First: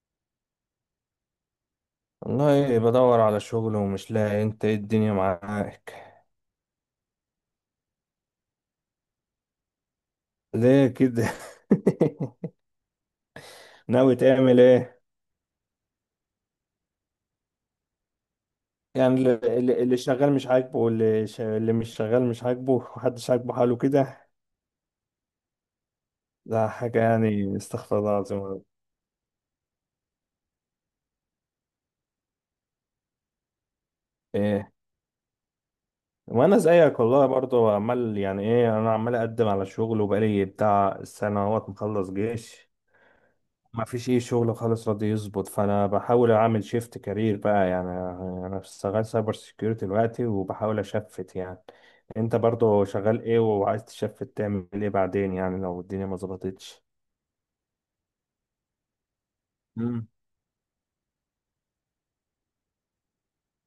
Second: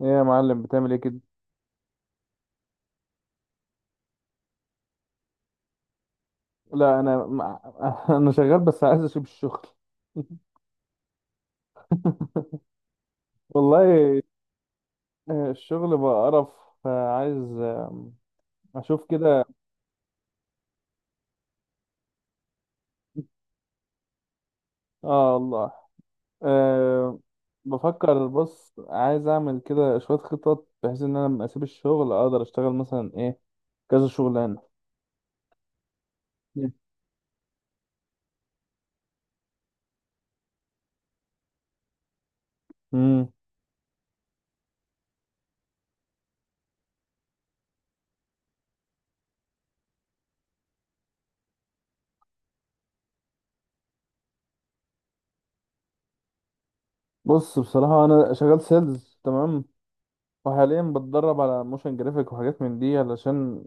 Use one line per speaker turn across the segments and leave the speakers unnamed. ايه يا معلم، بتعمل ايه كده؟
والله بدور على شغل ومش لاقي. انت ايه الدنيا معاك؟
لا، انا انا شغال، بس عايز اسيب الشغل.
ليه كده؟ ناوي
والله.
تعمل ايه؟
الشغل بقى قرف، فعايز اشوف
يعني
كده.
اللي اللي- اللي شغال مش عاجبه، واللي ش... اللي مش شغال مش عاجبه، محدش عاجبه حاله كده.
اه والله.
ده حاجة،
أه.
يعني استغفر الله
بفكر،
العظيم يا رب.
بص، عايز اعمل كده شوية خطط، بحيث ان انا لما اسيب الشغل اقدر اشتغل مثلا ايه، كذا شغلانة.
ايه، وانا زيك والله برضه عمال، يعني ايه، انا عمال اقدم على شغل وبقالي بتاع سنة اهوت مخلص جيش.
امم
ما فيش ايه شغل خالص راضي يظبط، فانا بحاول اعمل شيفت كارير بقى يعني. انا شغال سايبر سيكيورتي دلوقتي وبحاول اشفت يعني. انت برضو شغال ايه وعايز تشفت تعمل ايه بعدين يعني لو الدنيا ما ظبطتش؟
بص، بصراحة انا شغال سيلز، تمام.
مم.
وحاليا بتدرب على موشن جرافيك وحاجات من دي، علشان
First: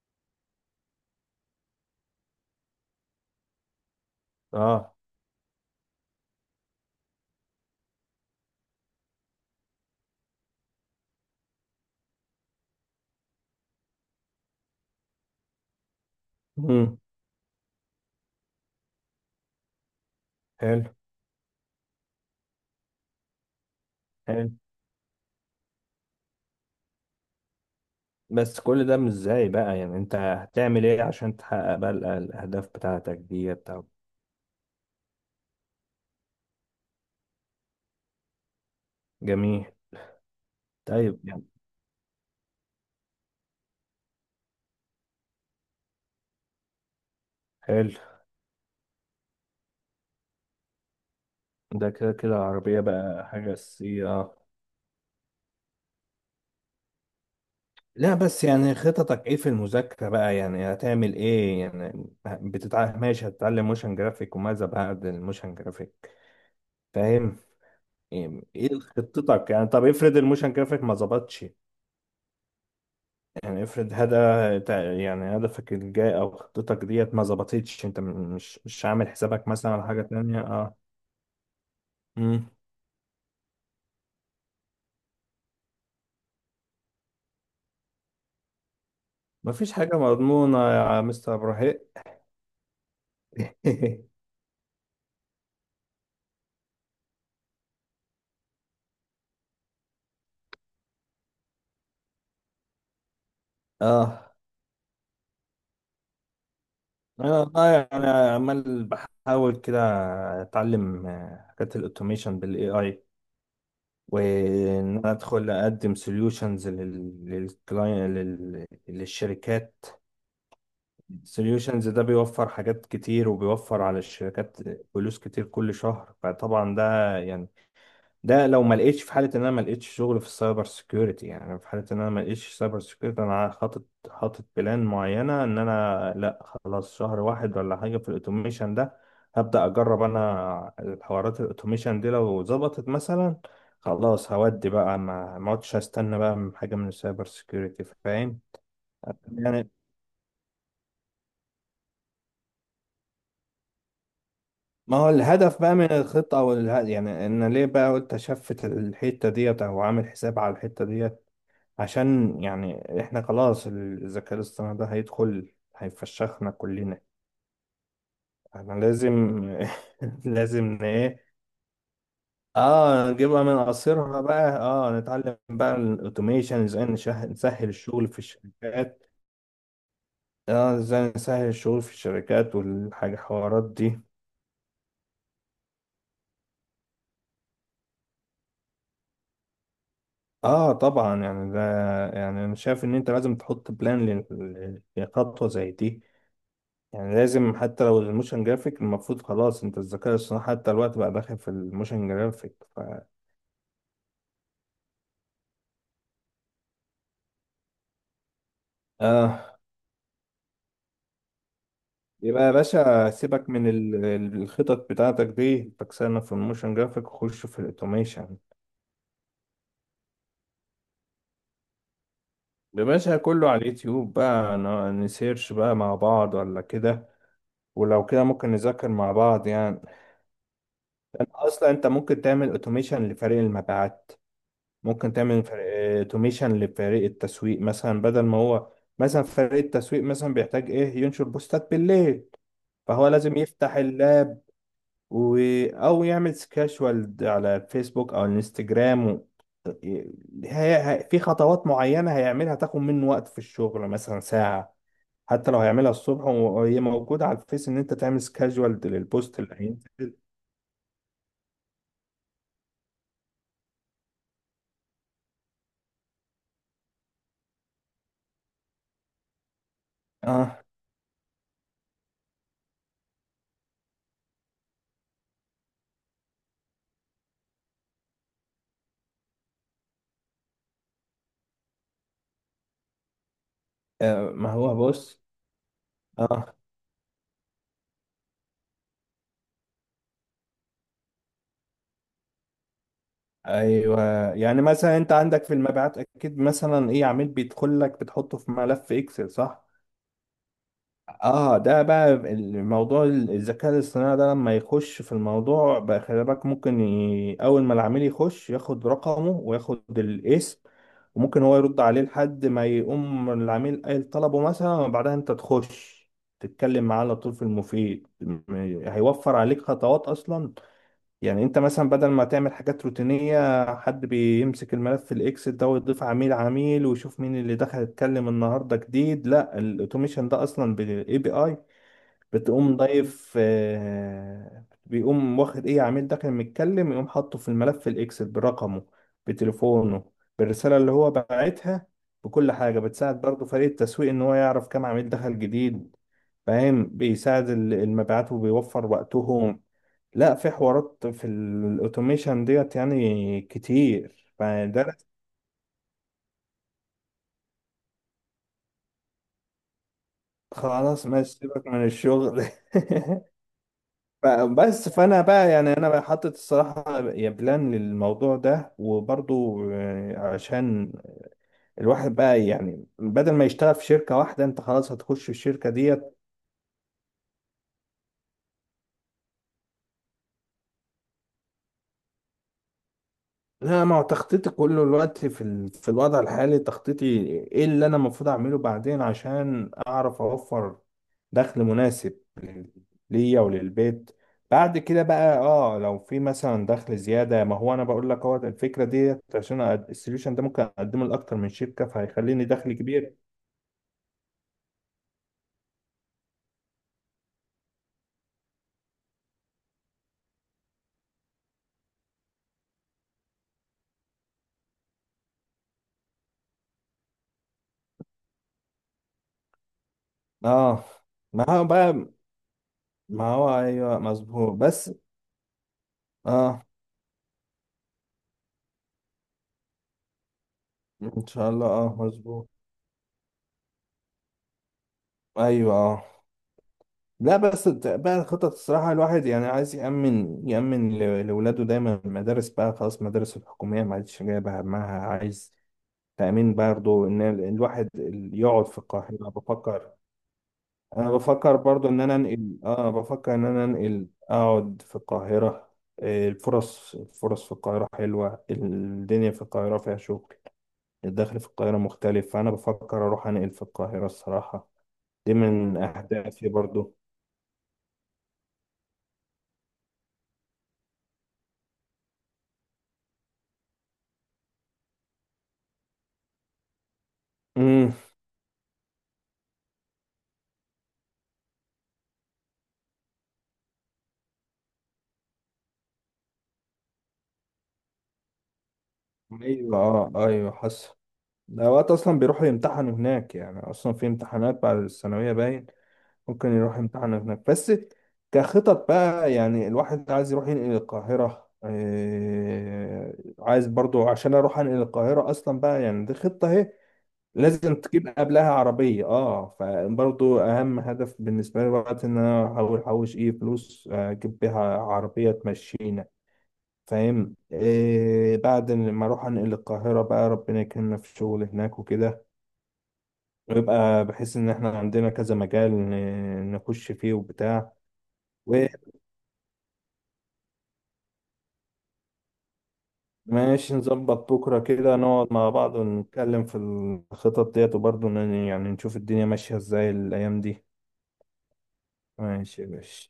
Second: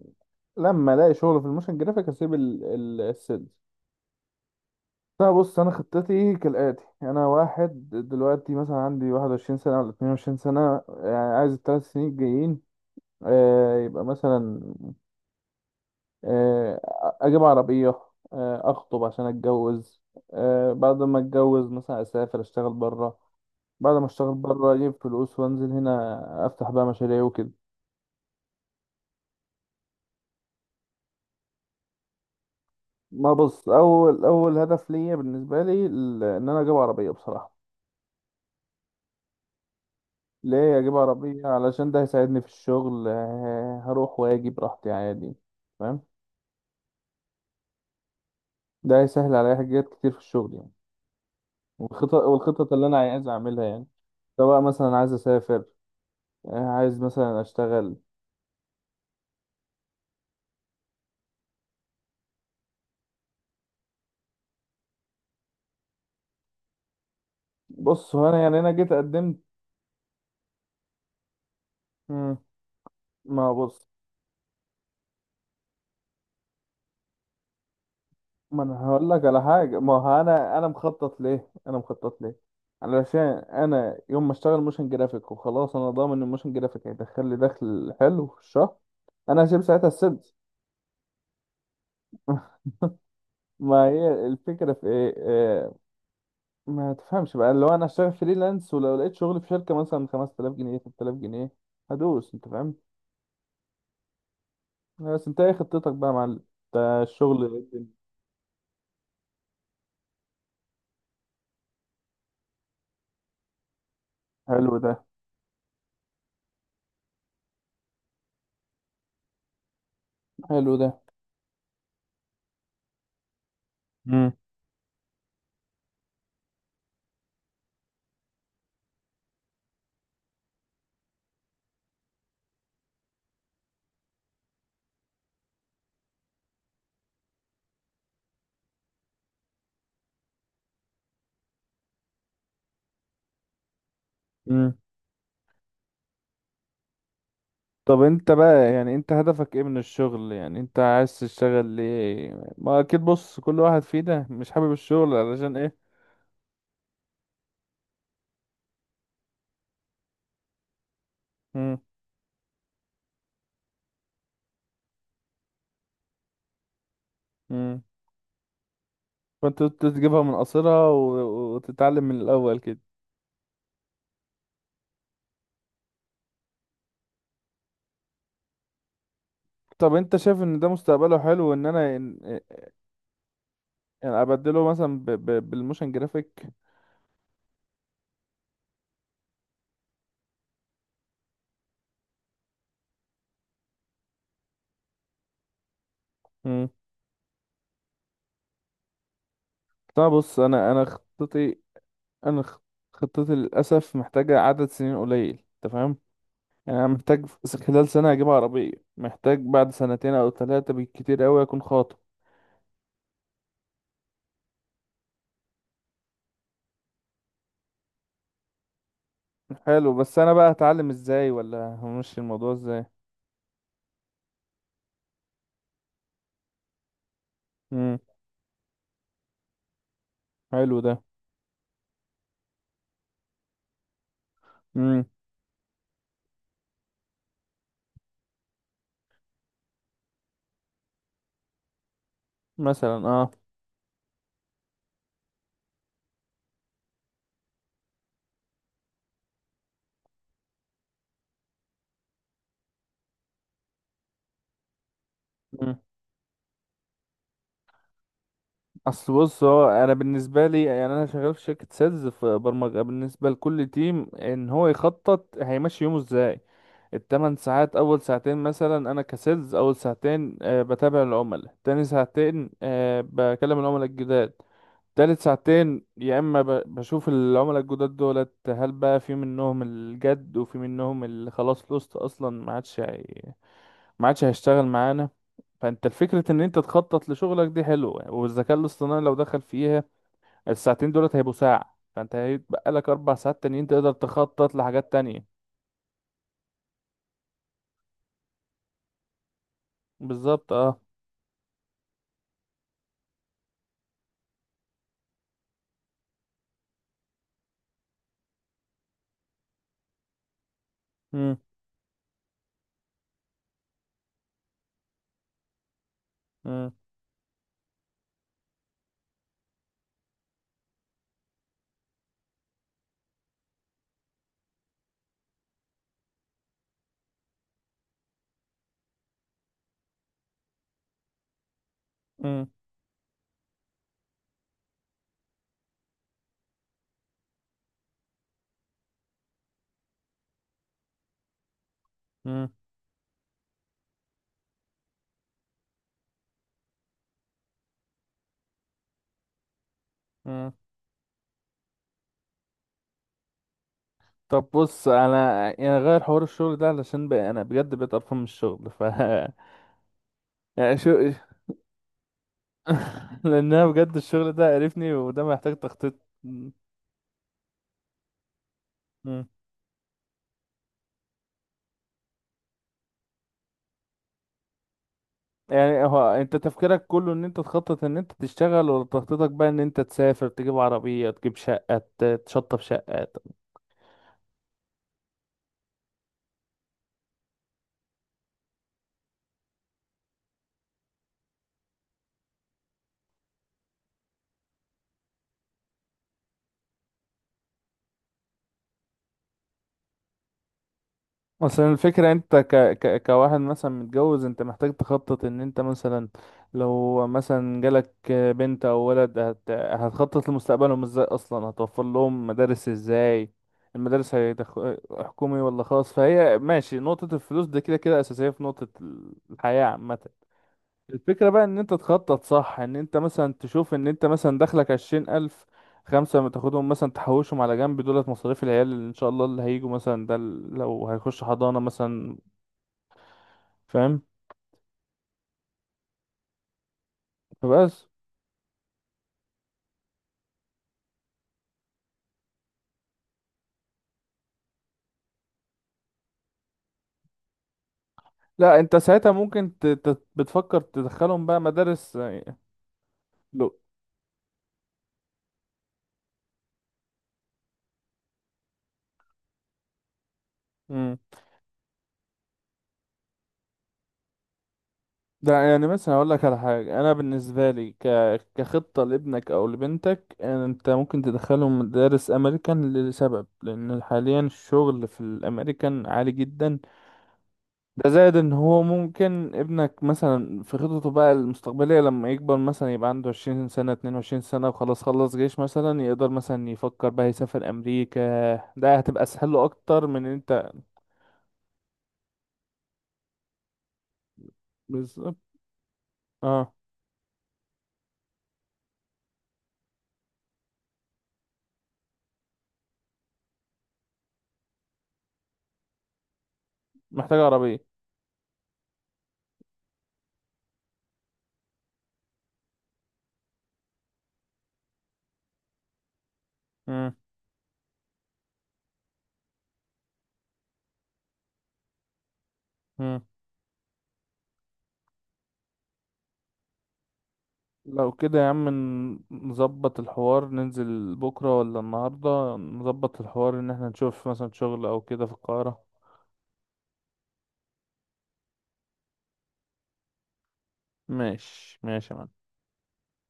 لما الاقي شغل في الموشن جرافيك اسيب السيلز.
اه.
لا، بص، انا خطتي كالاتي: انا واحد دلوقتي مثلا عندي 21 سنه ولا 22 سنه، يعني عايز الثلاث سنين الجايين، يبقى مثلا، آه،
امم.
اجيب عربيه، اخطب عشان اتجوز،
حلو.
بعد ما اتجوز مثلا اسافر اشتغل بره. بعد ما اشتغل
حلو،
بره اجيب فلوس، وانزل هنا افتح بقى مشاريع وكده.
بس كل ده مش ازاي بقى يعني؟ انت هتعمل ايه عشان تحقق بقى الاهداف بتاعتك
ما
دي
بص،
بتاع؟
اول اول هدف ليا بالنسبه لي ان انا اجيب عربيه، بصراحه.
جميل.
ليه اجيب
طيب يعني.
عربية؟ علشان ده هيساعدني في الشغل، هروح واجي براحتي عادي. فاهم؟
حلو.
ده هيسهل عليا حاجات كتير في الشغل يعني.
ده كده
والخطط
كده
والخطط
العربية
اللي انا عايز
بقى حاجة
اعملها يعني.
أساسية.
سواء مثلا عايز اسافر، عايز مثلا اشتغل.
لا بس يعني خططك ايه في المذاكرة بقى يعني؟ هتعمل ايه يعني؟ بتتعلم ماشي، هتتعلم موشن جرافيك، وماذا بعد الموشن جرافيك؟ فاهم.
بص هو انا
ايه
يعني انا
إيه
جيت قدمت.
خطتك يعني؟ طب افرض الموشن جرافيك ما ظبطش،
مم. ما
يعني
بص.
افرض يعني هدفك الجاي او خطتك ديت ما ظبطتش، انت مش
ما انا
مش عامل
هقول لك على
حسابك مثلا
حاجه،
على
ما
حاجة
هو
تانية؟
انا
اه.
مخطط ليه، انا مخطط ليه.
امم.
علشان انا يوم ما اشتغل موشن جرافيك وخلاص، انا ضامن ان الموشن جرافيك هيدخل لي دخل حلو في الشهر. انا هسيب
مفيش
ساعتها
حاجة
السيلز.
مضمونة يا مستر ابراهيم.
ما هي الفكرة في ايه، ما تفهمش بقى، لو انا هشتغل فريلانس ولو لقيت شغل في شركة مثلا 5000 جنيه 3000 جنيه، هدوس، انت فاهم.
اه.
بس انت ايه خطتك بقى يا معلم؟ ده
انا
الشغل.
والله انا عمال بحاول كده اتعلم حاجات الاوتوميشن بالاي اي،
حلو ده.
وان انا ادخل اقدم سوليوشنز للكلاين، للشركات.
حلو ده.
سوليوشنز ده بيوفر حاجات كتير وبيوفر على
امم
الشركات فلوس كتير كل شهر. فطبعا ده يعني ده لو ما لقيتش، في حاله ان انا ما لقيتش شغل في السايبر سيكيورتي، يعني في حاله ان انا ما لقيتش سايبر سيكيورتي، انا حاطط بلان معينه ان انا لا خلاص، شهر واحد ولا حاجه في الاوتوميشن ده هبدا اجرب انا الحوارات الاوتوميشن دي. لو ظبطت مثلا، خلاص هودي
امم
بقى، ما اقعدش استنى بقى من حاجه من السايبر سيكيورتي،
طب انت
فاهم؟
بقى يعني انت هدفك ايه
يعني
من الشغل؟ يعني انت عايز تشتغل ليه؟ ما اكيد بص، كل واحد فينا مش حابب
ما هو
الشغل، علشان
الهدف بقى من
ايه؟
الخطه او يعني ان ليه بقى قلت اشفت الحته ديت او عامل حساب على الحته ديت؟
امم
عشان يعني احنا خلاص الذكاء الاصطناعي ده هيدخل هيفشخنا كلنا.
امم
احنا لازم.
فانت تجيبها من
لازم
قصرها
ايه،
وتتعلم من الاول كده.
اه، نجيبها من قصيرها بقى، اه، نتعلم بقى الاوتوميشن ازاي نسهل الشغل في الشركات.
طب انت شايف ان ده
اه، ازاي
مستقبله
نسهل
حلو؟ ان
الشغل في
انا،
الشركات والحاجة حوارات دي.
يعني ابدله مثلا بالموشن جرافيك.
اه طبعا يعني ده، يعني انا شايف ان انت لازم تحط بلان لخطوة زي دي.
مم.
يعني لازم، حتى لو الموشن جرافيك، المفروض خلاص انت
طب
الذكاء
بص،
الصناعي
انا
حتى
انا
الوقت بقى داخل في
خطتي،
الموشن
انا
جرافيك
خ-
ف...
خطتي للاسف محتاجه عدد سنين قليل، انت فاهم؟ يعني انا محتاج، خلال سنه اجيب عربيه. محتاج
اه.
بعد سنتين او ثلاثه بالكتير قوي اكون خاطب.
يبقى يا باشا سيبك من الخطط بتاعتك دي، تكسرنا في الموشن جرافيك وخش في الاوتوميشن.
حلو، بس انا بقى هتعلم ازاي، ولا همشي الموضوع
يا
ازاي؟
باشا كله على اليوتيوب بقى، نسيرش بقى مع بعض ولا كده؟
مم.
ولو كده ممكن نذاكر مع بعض يعني.
حلو ده.
انت اصلا انت ممكن تعمل اوتوميشن لفريق المبيعات.
امم
ممكن تعمل اوتوميشن لفريق التسويق مثلا، بدل ما هو مثلا فريق التسويق مثلا بيحتاج ايه، ينشر بوستات بالليل،
مثلا
فهو
اه.
لازم يفتح اللاب و... او يعمل سكاشوال على الفيسبوك او الانستجرام و... في خطوات معينة هيعملها تاخد منه وقت في الشغل مثلا ساعة. حتى لو هيعملها الصبح وهي موجودة على الفيس، ان انت تعمل سكاشوال
اصل
للبوست
بص،
اللي
هو انا
هينزل.
بالنسبه لي يعني انا شغال في شركه سيلز في برمجه، بالنسبه لكل تيم ان هو يخطط هيمشي يومه ازاي. التمن ساعات، اول ساعتين مثلا انا كسيلز، اول ساعتين
اه.
بتابع العملاء، تاني ساعتين بكلم العملاء الجداد. تالت ساعتين يا اما بشوف العملاء الجداد دولت، هل بقى في منهم الجد وفي منهم اللي خلاص لوست اصلا ما عادش
ما
هيشتغل
هو
معانا.
بص.
فانت الفكرة ان
اه.
انت تخطط لشغلك دي حلوة، والذكاء الاصطناعي لو دخل فيها الساعتين دولت هيبقوا ساعة، فانت هيتبقى لك 4 ساعات تانيين تقدر
ايوه،
تخطط
يعني
لحاجات
مثلا انت
تانية.
عندك في المبيعات اكيد مثلا ايه، عميل بيدخل لك بتحطه في ملف اكسل، صح؟
بالظبط اه.
اه، ده بقى الموضوع. الذكاء الاصطناعي ده لما يخش في الموضوع بقى، خلي بالك ممكن ي... اول ما العميل يخش ياخد رقمه وياخد الاسم،
مم.
وممكن هو يرد عليه لحد ما يقوم العميل قايل طلبه مثلا، وبعدها انت تخش
مم.
تتكلم معاه على طول في المفيد. هيوفر عليك خطوات اصلا. يعني انت مثلا بدل ما تعمل حاجات روتينية، حد بيمسك الملف في الاكسل ده ويضيف عميل عميل ويشوف مين اللي دخل اتكلم النهاردة جديد، لا، الاوتوميشن ده اصلا بالاي بي اي
مم.
بتقوم ضايف، بيقوم واخد ايه عميل داخل متكلم، يقوم حاطه في الملف في الاكسل برقمه، بتليفونه، بالرسالة اللي هو باعتها،
مم.
بكل حاجة. بتساعد برضه فريق التسويق ان هو يعرف كام عميل دخل جديد. فاهم، بيساعد المبيعات وبيوفر وقتهم. لا
مم.
في حوارات في الاوتوميشن ديت يعني كتير،
طب
فده
بص انا يعني غير حوار الشغل ده، علشان بقى انا بجد بقيت قرفان من الشغل ف يعني
خلاص
شو
ماشي سيبك من الشغل.
لان انا بجد الشغل ده
بس
قرفني،
فانا
وده
بقى
محتاج
يعني انا
تخطيط.
بقى حاطط الصراحه يا بلان للموضوع ده،
مم.
وبرضو عشان الواحد بقى، يعني بدل ما يشتغل في شركه واحده، انت خلاص هتخش في الشركه
يعني هو
ديت.
انت تفكيرك كله ان انت تخطط ان انت تشتغل، ولا تخطيطك بقى ان انت تسافر، تجيب عربية، تجيب شقة، تشطب شقة؟
لا، ما هو تخطيطي كله الوقت في ال... في الوضع الحالي تخطيطي ايه اللي انا المفروض اعمله بعدين، عشان اعرف اوفر دخل مناسب ليا وللبيت. بعد كده بقى اه، لو في مثلا دخل زيادة. ما هو انا بقول لك هو الفكرة ديت، عشان السوليوشن ده ممكن اقدمه لاكتر من
مثلا
شركة
الفكرة، انت
فهيخليني دخل كبير.
كواحد مثلا متجوز، انت محتاج تخطط ان انت مثلا. لو مثلا جالك بنت او ولد، هتخطط لمستقبلهم ازاي، اصلا هتوفر لهم مدارس ازاي؟ المدارس حكومي ولا خاص؟ فهي ماشي، نقطة الفلوس دي كده كده اساسية في نقطة الحياة عامة.
اه.
الفكرة بقى
ما
ان
هو
انت
بقى
تخطط صح، ان انت
ما
مثلا
هو
تشوف ان
ايوه
انت مثلا
مظبوط
دخلك
بس.
20 الف، خمسة ما
اه،
تاخدهم مثلا تحوشهم على جنب، دولت مصاريف العيال اللي ان شاء الله اللي هيجوا مثلا، ده لو هيخش
ان شاء
حضانة
الله، اه
مثلا.
مظبوط.
فاهم؟
ايوه اه. لا بس
فبس.
بقى الخطط الصراحة، الواحد يعني عايز يأمن، يأمن لولاده دايما. المدارس بقى خلاص المدارس الحكومية ما عادش جايبة همها، عايز تأمين برضه. إن الواحد
لا،
يقعد
انت
في
ساعتها
القاهرة،
ممكن
بفكر.
بتفكر
أنا
تدخلهم بقى
بفكر برضه
مدارس،
إن أنا أنقل، آه بفكر إن
لو.
أنا أنقل أقعد في القاهرة. الفرص، الفرص في القاهرة حلوة، الدنيا في القاهرة فيها شغل.
مم.
الدخل في القاهرة مختلف، فأنا بفكر أروح أنقل في القاهرة الصراحة. دي
ده يعني
من
مثلا اقول لك على
أهدافي
حاجة، انا
برضه.
بالنسبة لي كخطة لابنك او لبنتك، انت ممكن تدخلهم مدارس امريكان، لسبب لان حاليا الشغل في الامريكان عالي جدا. ده زائد ان هو ممكن ابنك مثلا في خططه بقى المستقبلية، لما يكبر مثلا يبقى عنده 20 سنة، 22 سنة، وخلاص خلص جيش، مثلا يقدر مثلا يفكر بقى يسافر امريكا. ده هتبقى اسهل له
ايوه
اكتر من إن
اه،
انت.
ايوه حصل. ده وقت اصلا بيروحوا يمتحنوا هناك يعني، اصلا في امتحانات بعد
بالظبط.
الثانويه باين. ممكن
اه
يروح يمتحن هناك بس. كخطط بقى يعني الواحد عايز يروح ينقل القاهره، إيه عايز برضو عشان اروح انقل القاهره اصلا بقى، يعني دي خطه اهي.
محتاج عربية.
لازم تجيب قبلها عربيه اه. فبرضو اهم هدف بالنسبه لي وقت، ان انا احاول احوش ايه فلوس، اجيب بيها عربيه تمشيني.
مم.
فاهم. إيه بعد ما اروح انقل القاهرة بقى، ربنا يكرمنا في الشغل هناك وكده،
مم.
ويبقى بحيث ان احنا عندنا كذا مجال نخش فيه وبتاع.
لو كده يا عم، نظبط الحوار ننزل بكرة ولا النهاردة؟ نظبط الحوار ان احنا
وماشي
نشوف مثلا
نظبط بكرة
شغل او
كده،
كده في
نقعد مع
القاهرة.
بعض ونتكلم في الخطط ديت، وبرضه يعني نشوف الدنيا ماشية ازاي الأيام دي.
ماشي ماشي يا معلم.
ماشي يا باشا.